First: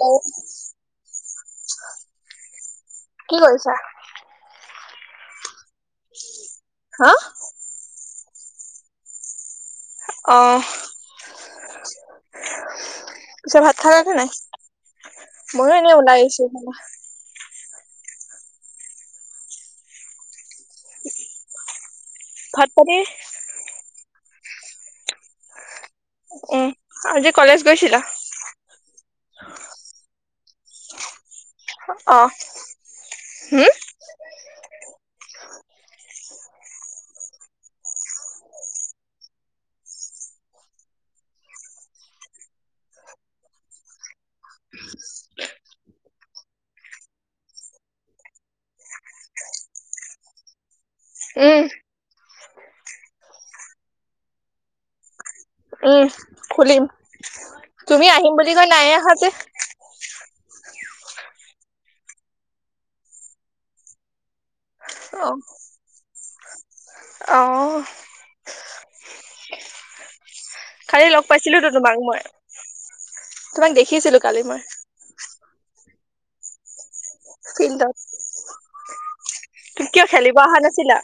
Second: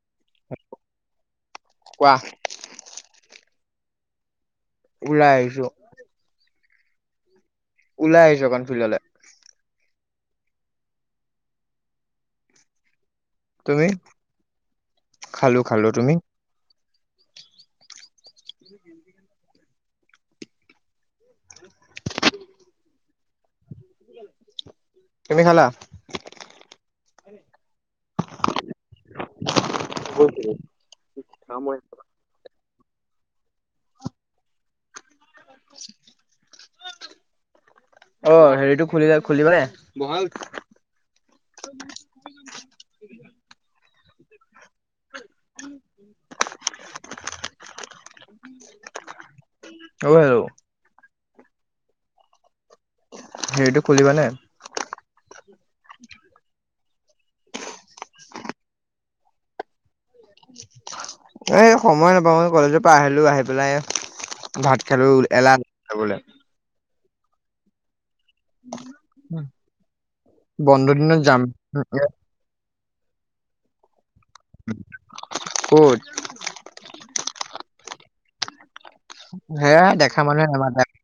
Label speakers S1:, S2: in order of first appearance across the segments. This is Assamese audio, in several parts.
S1: অ
S2: কোৱা?
S1: কি কৰিছা?
S2: ওলাই আহিছো।
S1: হা?
S2: ওলাই আহিছো অকন ফিল্ডলে।
S1: অ' পিছে ভাত
S2: তুমি
S1: খালা নে নাই
S2: খালো
S1: ময়ো
S2: খালো
S1: এনেই
S2: তুমি
S1: ওলাই আহিছো। ভাত-পানী?
S2: তুমি খালা?
S1: এ, আজি কলেজ গৈছিলা?
S2: উম।
S1: অ'। হুম?
S2: অ' হেৰিটো খুলিলে খুলি দিব নে? অও' হেল্ল'!
S1: উম
S2: হেৰিটো খুলিবানে?
S1: উম খুলিম, তুমি আহিম বুলি কয় নাইয়ে অহা যে।
S2: এ সময় নাপাওঁ এই কলেজৰ পৰা আহিলো, আহি পেলাই ভাত
S1: অ'
S2: খালো। [unintelligible]
S1: অ'
S2: [inaudible]
S1: খালি
S2: দিনত
S1: লগ
S2: যাম
S1: পাইছিলোঁটো তোমাক মই। তোমাক দেখিছিলো। কালি মই।
S2: ক'ত
S1: ফিল্ড'ত।
S2: সেয়া
S1: তুমি কিয়
S2: দেখা
S1: খেলিব
S2: মানুহে
S1: অহা
S2: নামাতে,
S1: নাছিলা?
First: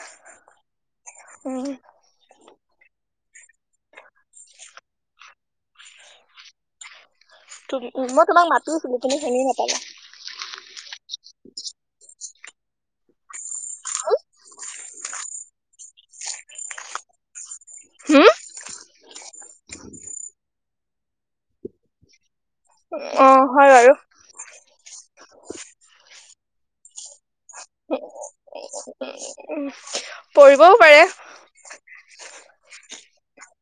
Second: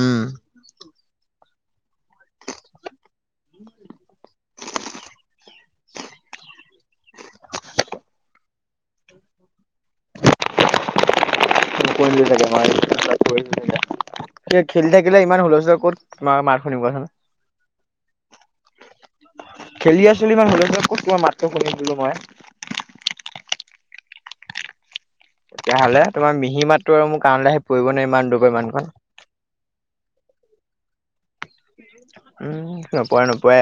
S2: উম।
S1: উম।
S2: [unintelligible]
S1: তুম মই তোমাক মাতো তুমি কিন্তু শুনি নেপালা।
S2: [unintelligible] খেলি থাকিলে ইমান হুলস্থুল ক'ত তোমাৰ মাত শুনিম কোৱাচোন।
S1: হুম
S2: খেলি আছিলো ইমান হুলস্থুলত ক'ত তোমাৰ মাতটো শুনিম বুলো মই।
S1: অ' হয় বাৰু।
S2: তেতিয়া হ'লে তোমাৰ মিহি মাতটো আৰু মোৰ কাণলৈ আহি পৰিব ন ইমান দূৰ পৰা ইমান পা।
S1: পৰিবও পাৰে।
S2: উম, নপৰে নপৰে।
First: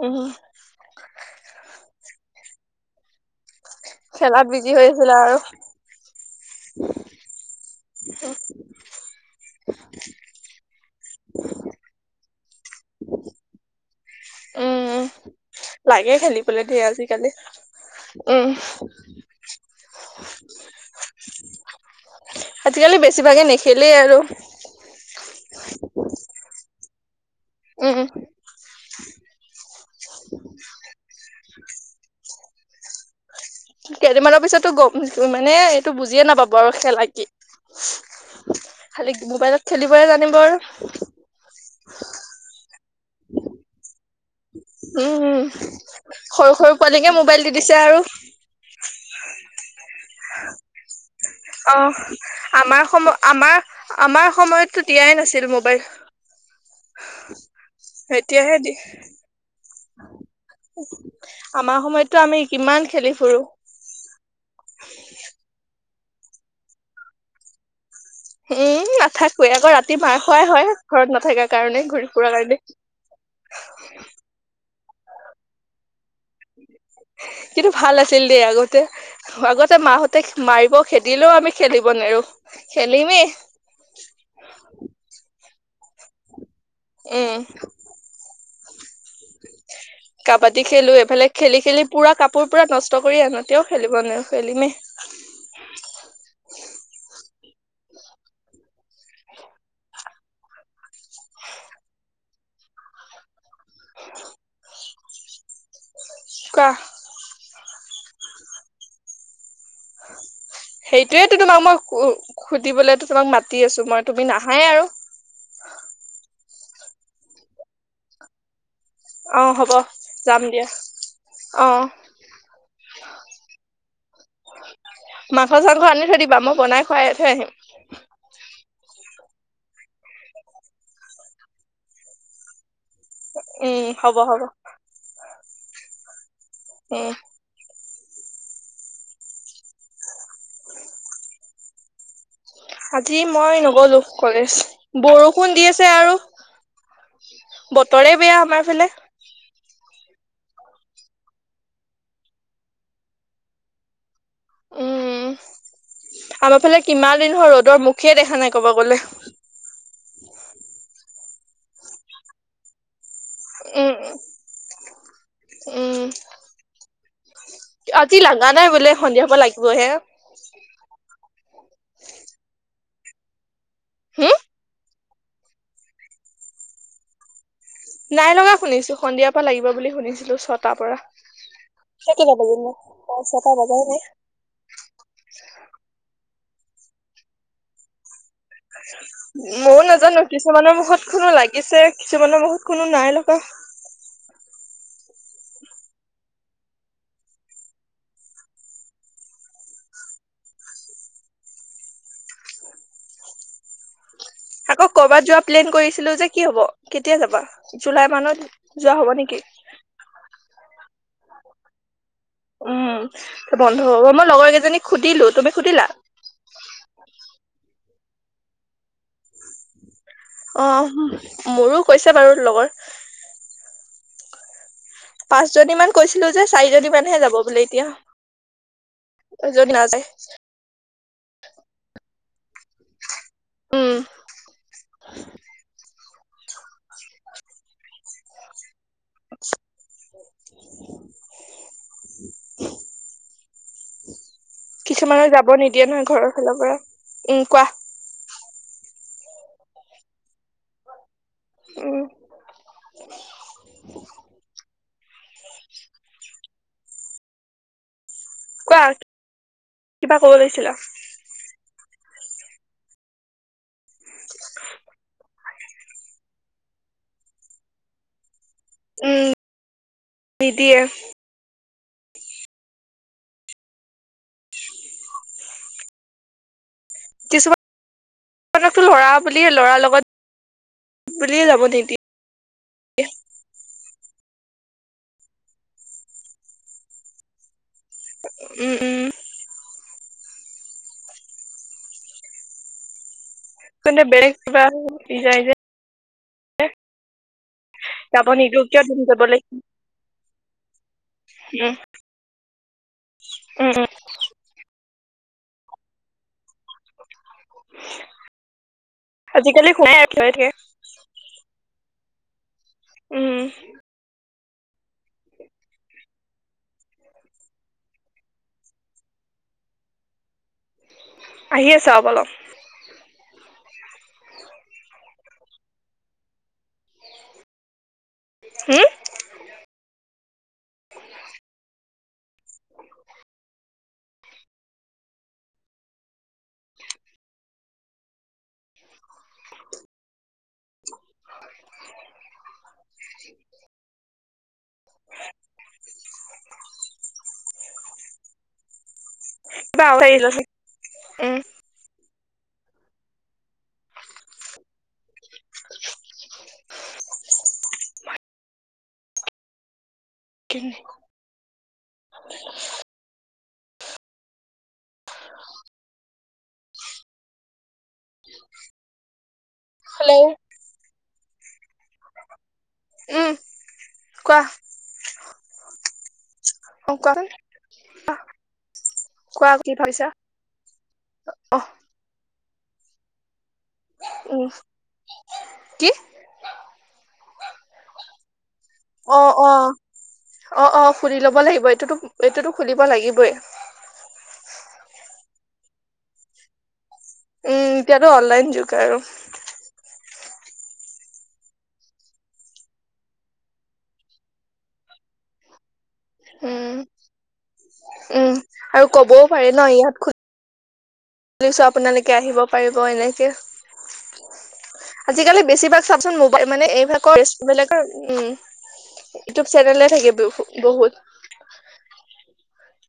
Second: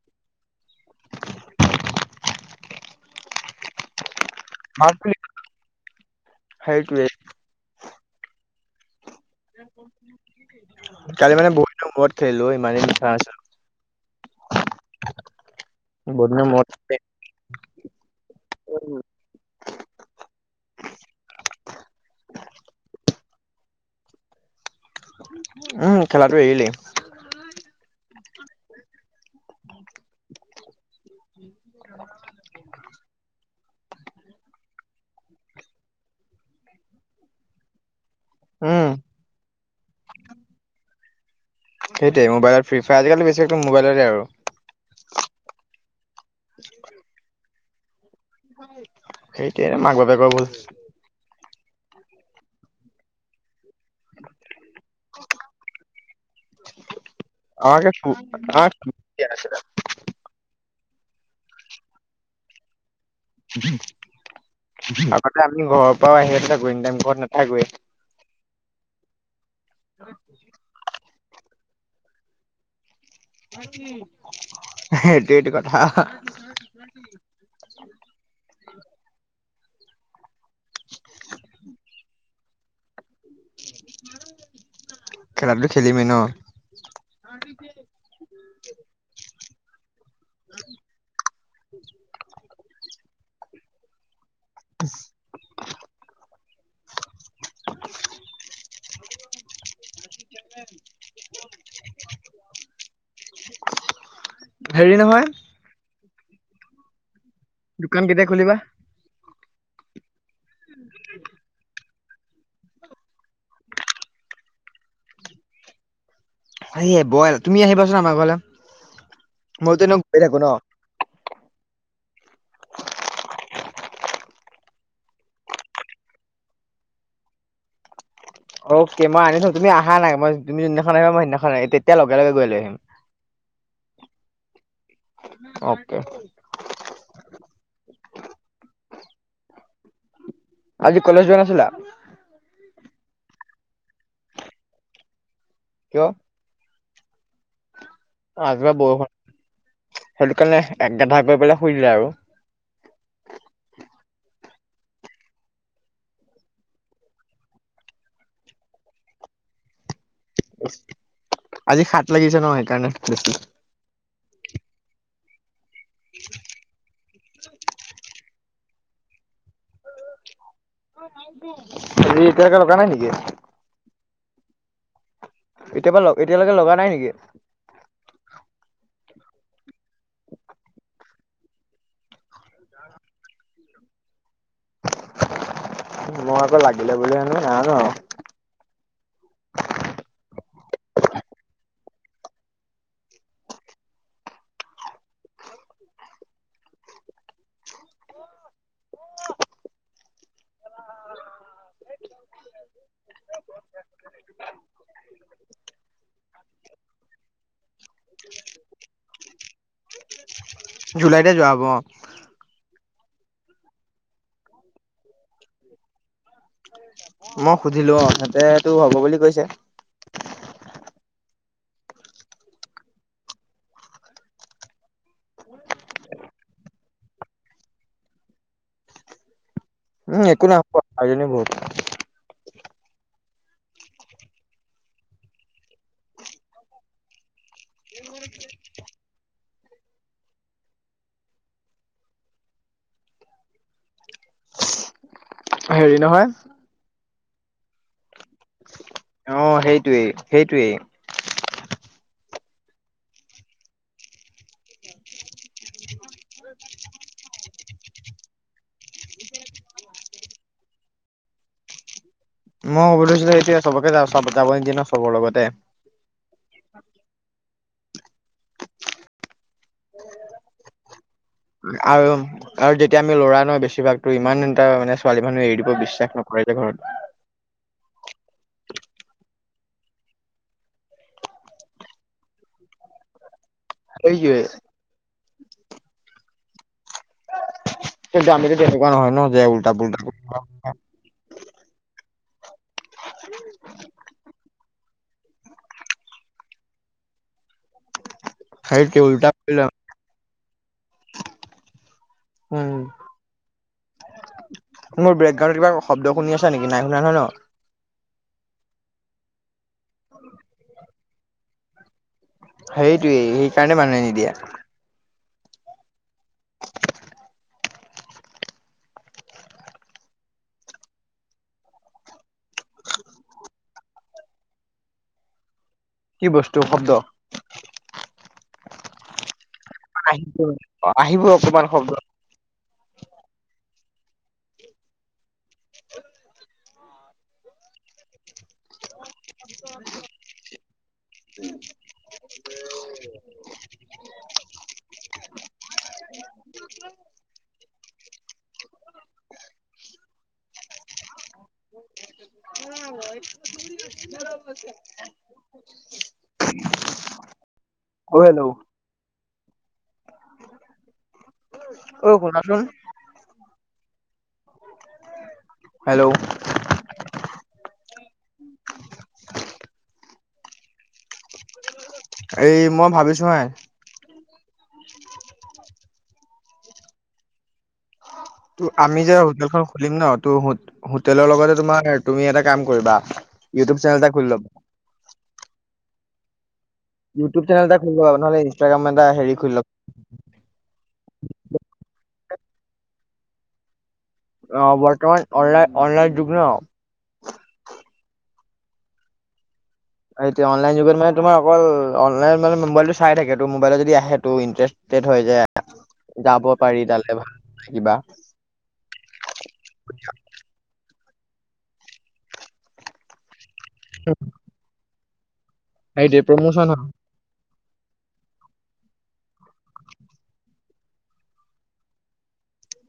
S1: উম। খেলাত বিজি হৈ
S2: মাত
S1: আছিলে
S2: বুলি
S1: আৰু
S2: সেইটোৱে কালি মানে বহুত দিনৰ মূৰত খেলিলো অ ইমানদিনে খেলা
S1: উম
S2: নাছিলো।
S1: লাগে
S2: বহুত দিনৰ
S1: খেলিবলে
S2: মূৰত
S1: দেই আজিকালি উম। আজিকালি বেছিভাগে নেখেলেই আৰু।
S2: উম, খেলাটো এৰিলেই।
S1: উউম
S2: [inaudible]
S1: কেইদিনমানৰ পিছতো গ'ম মানে এইটো বুজিয়ে নাপাব আৰু খেলা কি?
S2: উম,
S1: খালি মোবাইলত খেলিবই জানিব আৰু।
S2: সেইটোৱেই মোবাইলত ফ্ৰী ফায়ৰ, আজিকালি বেছি মোবাইলতে আৰু।
S1: উম, উম। সৰু সৰু পোৱালিকে মোবাইল দি দিছে আৰু।
S2: সেইটোৱেই মাক বাপেকৰ ভুল।
S1: অ' আমাৰ সম আমাৰ, আমাৰ সময়ততো দিয়াই নাছিল মোবাইল।
S2: আমাক
S1: এতিয়াহে দি
S2: [unintelligible]
S1: আমাৰ সময়ত টো‌ আমি কিমান খেলিছিলো।
S2: আগতে আমি ঘৰ। পাব ছেস্টা কৰিম, ঘৰত নাথাকুৱে।
S1: এই নাথাকোৱে আকৌ, ৰাতি মাৰ খোৱাই হয়, ঘৰত নাথাকো। কাৰণে ঘূৰি ফুুৰাৰ কাৰণে।
S2: ন [inaudible] সেইটো টো কথা।
S1: কিন্ত ভাল আছিল দেই আগতে, আগত। মাহঁতে মাৰিব খেদিলেও আমি খেলিব নেৰো খেলিমেই
S2: খেলাটো খেলিমেই ন
S1: উম
S2: [unintelligible]
S1: [unintelligible] কাবাডী খেলো এইফালে খেলি খেলি পুৰা কাপোৰ পুৰা নষ্ট কৰি আনো তেওঁ খেলিব নেৰো খেলি মেই
S2: [inaudible] [inaudible]
S1: [unintelligible]
S2: হেৰি নহয়
S1: কোৱা
S2: দোকান কেতিয়া খোলিবা
S1: সেইটোয়েতো তোমাক মই উ সুধিবলেতো তোমাক মাতি আছো মই তুমি নাহায়ে আৰু
S2: সেয়ে বইল তুমি আহিবাচোন আমাৰ ঘৰলে
S1: অঁ হ'ব
S2: মইতো এনেও গৈ থাকো
S1: যাম
S2: ন'
S1: দিয়া অহ। মাংস চাংস আনি থৈ দিবা মই বনাই খুৱাই থৈ আহিম।
S2: অকে মই আনি থম, তুমি আহা নাই মই তুমি যিদিনাখন আহিবা মই সেইদিনাখন আনি তেতিয়া লগে লগে গৈ লৈ আহিম।
S1: উম হ'ব হ'ব।
S2: অকে।
S1: অ।
S2: আজি কলেজ যোৱা নাছিলা?
S1: আজি মই নগলো কলেজ। বৰষ ষুণ দি আছে
S2: কিয়?
S1: আৰু। [inaudible] বতৰে বেয়া আমাৰ
S2: আগবেলা
S1: ফালে।
S2: বৰষুণ সেইটো কাৰণে এক [unintelligible] শুই দিলে আৰু।
S1: উম, আমাৰ ফালে কিমান দিন হ'ল ৰ'দৰ মুখে দেখা নাই ক'ব গ'লে।
S2: আজি সাত লাগিছে ন সেইকাৰণে বেছি।
S1: উম, উম
S2: [inaudible]
S1: আজি লাগা নাই বোলে সন্ধিয়া পাই লাগিবহে।
S2: আজি এতিয়ালৈকে [unintelligible]
S1: হম?
S2: এতিয় পৰা এতিয়ালৈকে লগা নাই নেকি।
S1: নাই লগা শুনিছো সন্ধিয়াৰ পৰা লাগিব বুলি শুনিছিলো ছটাৰ পৰা কেইটা বাজিলে ন, ছটা বজাই নাই।
S2: মই আকৌ লাগিলে বুলি হেনো [unintelligible]
S1: মইও নাজানো কিছুমানৰ মুখত শুনো লাগিছে, কিছুমানৰ মুখত শুনো নাই লগা। আকৌ কৰ'বাত যোৱা প্লেন কৰিছিলো যে কি হ'ব, কেতিয়া যাবা, জুলাই মানত যোৱা হ'ব নেকি,
S2: জুলাইতে যোৱা হ'ব অ',
S1: উম, বন্ধ হ'ব মই লগৰ কেইজনীক সুধিলো তুমি সুধিলা।
S2: মই সুধিলো অ, সিহঁতেটো হ হ'ব বুলি কৈছে।
S1: অ মোৰো কৈছে বাৰু লগৰ। পাঁচ জনী মান কৈছিলোঁ যে চাৰি জনী মানহে যাব বোলে এতিয়া। যদি নাযায়
S2: উম, একো নহয় কোৱা [unintelligible]
S1: উম।
S2: [inaudible]
S1: কিছুমানৰ যা ব নিদিয়ে নহয় ঘৰৰ ফালৰ পৰা। উম, কোৱা।
S2: অ' সেইটোৱেই সেইটোৱেই।
S1: উম। কোৱা কিবা ক'ব লৈছিলা।
S2: মই ক'ব লৈছিলো এতিয়া চবকে যাও চাব যাব নিদিয়ে ন চবৰে লগতে। [inaudible]
S1: উম, নিদিয়ে।
S2: আৰু আৰু যেতিয়া আমি ল'ৰা ন বেছিভাগতো ইমান এটা মানে ছোৱালী মানুহে এৰি দিব বিশ্বাস নকৰে যে ঘৰত।
S1: কিছুমানকটো ল'ৰা বুলি ল'ৰাৰ লগত বুলিয়ে যাব নিদিয়ে।
S2: [unintelligible] কিন্তু আমি
S1: উম
S2: তেনেকুৱা
S1: উম
S2: নহয় ন যে উল্টা পুল্টাবোৰ [inaudible] [inaudible]
S1: কিন্তু বেলেগ কিবা [unintelligible] যায় যে। যাব নিদিও কিয়
S2: সেইটো উল্টা কৰিলে
S1: উম,
S2: উম,
S1: উম-উম।
S2: মোৰ বেকগ্ৰউণ্ত কিব শব্দ শুনি আছা নেকি নাই সুনা নহয় ন।
S1: আজিকালি সদায়ে আহি থাকে।
S2: সেইটোয়েই
S1: উম
S2: সেইকাৰণে মানুহে নিদিয়ে।
S1: আহি আছে ৰব অলপ।
S2: কি বস্তুৰ শব্দ?
S1: হম,
S2: আহিব-আহিব অকমান শব্দ
S1: [unintelligible]
S2: [unintelligible]
S1: [inaudible]
S2: [unintelligible]
S1: বা আহৰিল উম, [unintelligible]
S2: ও হেল্লো, [unintelligible] ও শুনা সুন? হেল্ল'!
S1: হেল্ল'!
S2: এই মই ভাবিছোঁ
S1: উম
S2: হা
S1: কোৱা, অ', কোৱাচোন [inaudible]
S2: তোৰ আমি যে,
S1: কোৱা
S2: হোটেলখন
S1: কি
S2: খুলিম
S1: ভাবিছা
S2: ন! ত' হো-হোটেলৰ লগতে
S1: অ
S2: তোমাৰ-তুমি এটা কাম কৰিবা। ইউটিউব চেনেল এটা খুলি
S1: উম
S2: ল'বা।
S1: কি
S2: ইউটিউব চেনেল এটা খুলি ল'বা নহ'লে ইনষ্টাগ্ৰাম এটা হেৰি
S1: অ',
S2: খুলি ল'বা
S1: অ', অ', অ', খুলি ল'ব লাগিব এইটোতো এইটোতো খুলিব লাগিবই।
S2: অ বৰ্তমান অনলাইন অনলাইন যুগ ন?
S1: উম, এতিয়াতো অনলাইন যুগ আৰু।
S2: এতিয়া অনলাইন যুগত মানে তোমাৰ অকল অনলাইন মানে মোবাইলটো চাই থাকে, ত' মোবাইলত যদি আহে ত' ইন্টাৰষ্টেড হয়, যে
S1: উম, উম, আৰু ক'বও পাৰে ন' [unintelligible] ছো, আপোনালোকে আহিব পাৰিব এনেকে।
S2: উম।
S1: আজিকালি বেছিভাগ চাবচোন মোবাই মানে এইভাগাকৰ [unintelligible] বেলেগৰ উম ইউটিউব চেনেলে থাকে বহুত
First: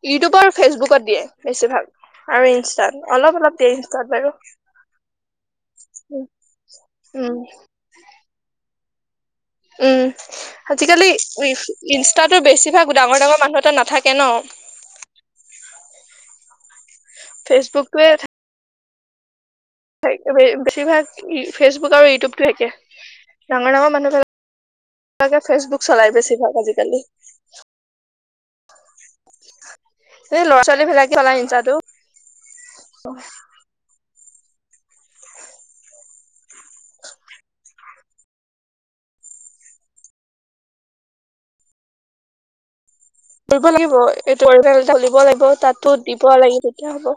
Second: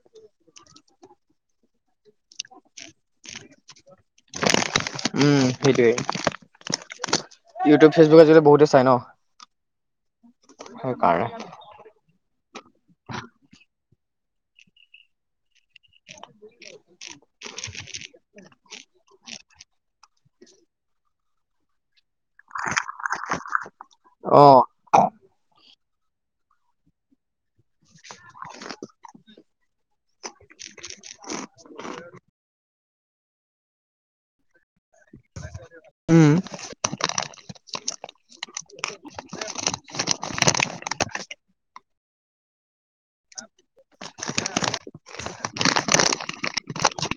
S1: ইউটিউব আৰু ফেচবুকত দিয়ে বেছি ভাল আৰু ইনষ্টাত অলপ অলপ দিয়ে ইনচ
S2: উম সেইটোৱে
S1: উম
S2: ইউটিউব ফেচবুক আজি কালি বহুতে, চাই ন
S1: উ, আজিকালি
S2: সেইকাৰণে
S1: উই ইনচ তাতো বেছিভাগ ডাঙৰ ডাঙৰ মানুহ এটা নাথাকে ন? ফেচবুকটোৱে বে-বে-বেছিভাগ ই ফেচবুক আৰু ইউটিউব। টো একে। ডাঙ ডাঙক
S2: অ
S1: মানুহক লাগে ফেচবুক চলাই বেছিভাগ আজিকালি। এ, ল'ৰা-ছোৱালী ভিলাকে চলাই ইনষ্টাটো।
S2: উ।
S1: কৰিব লাগিব। এই [unintelligible] লাগিব তাতো দিব লাগে তেতিয়া হ'ব।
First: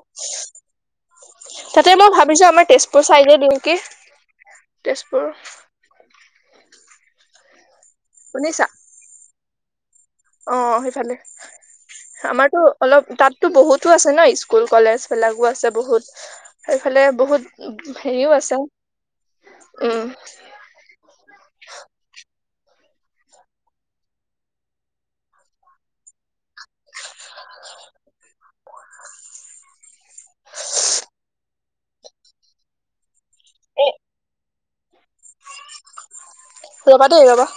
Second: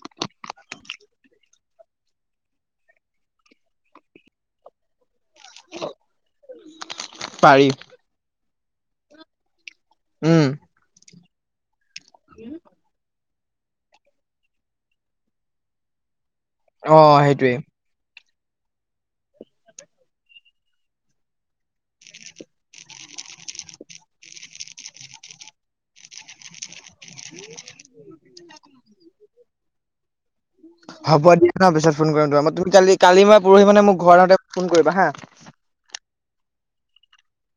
S1: তাতে মই ভাবিছো আমাৰ তেজপুৰ চাইডে দিওঁ কি। তেজপুৰ।
S2: পাৰি।
S1: শুনিছা?
S2: উম
S1: অ', সেইফালে। আমাৰতো অলপ তাততো বহুতো আছে ন স্কুল কলেজ বিলাকো আছে বহুত।
S2: অ
S1: সেইফালে
S2: সেইটোৱে
S1: বহুত হেৰিও আছে। [unintelligible] উ। [inaudible]
S2: হ'ব দিয়া ন পিছত ফোন কৰিম মই তুমি কালি কালি মই পৰহি মানে মোৰ ঘৰ আহোতে ফোন কৰিবা হাঁ।
S1: ৰবা দেই ৰবা।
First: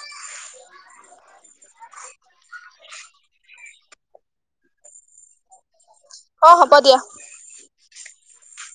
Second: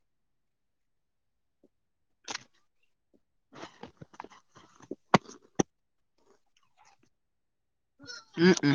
S1: অ', হ'ব দিয়া।
S2: উ, উ।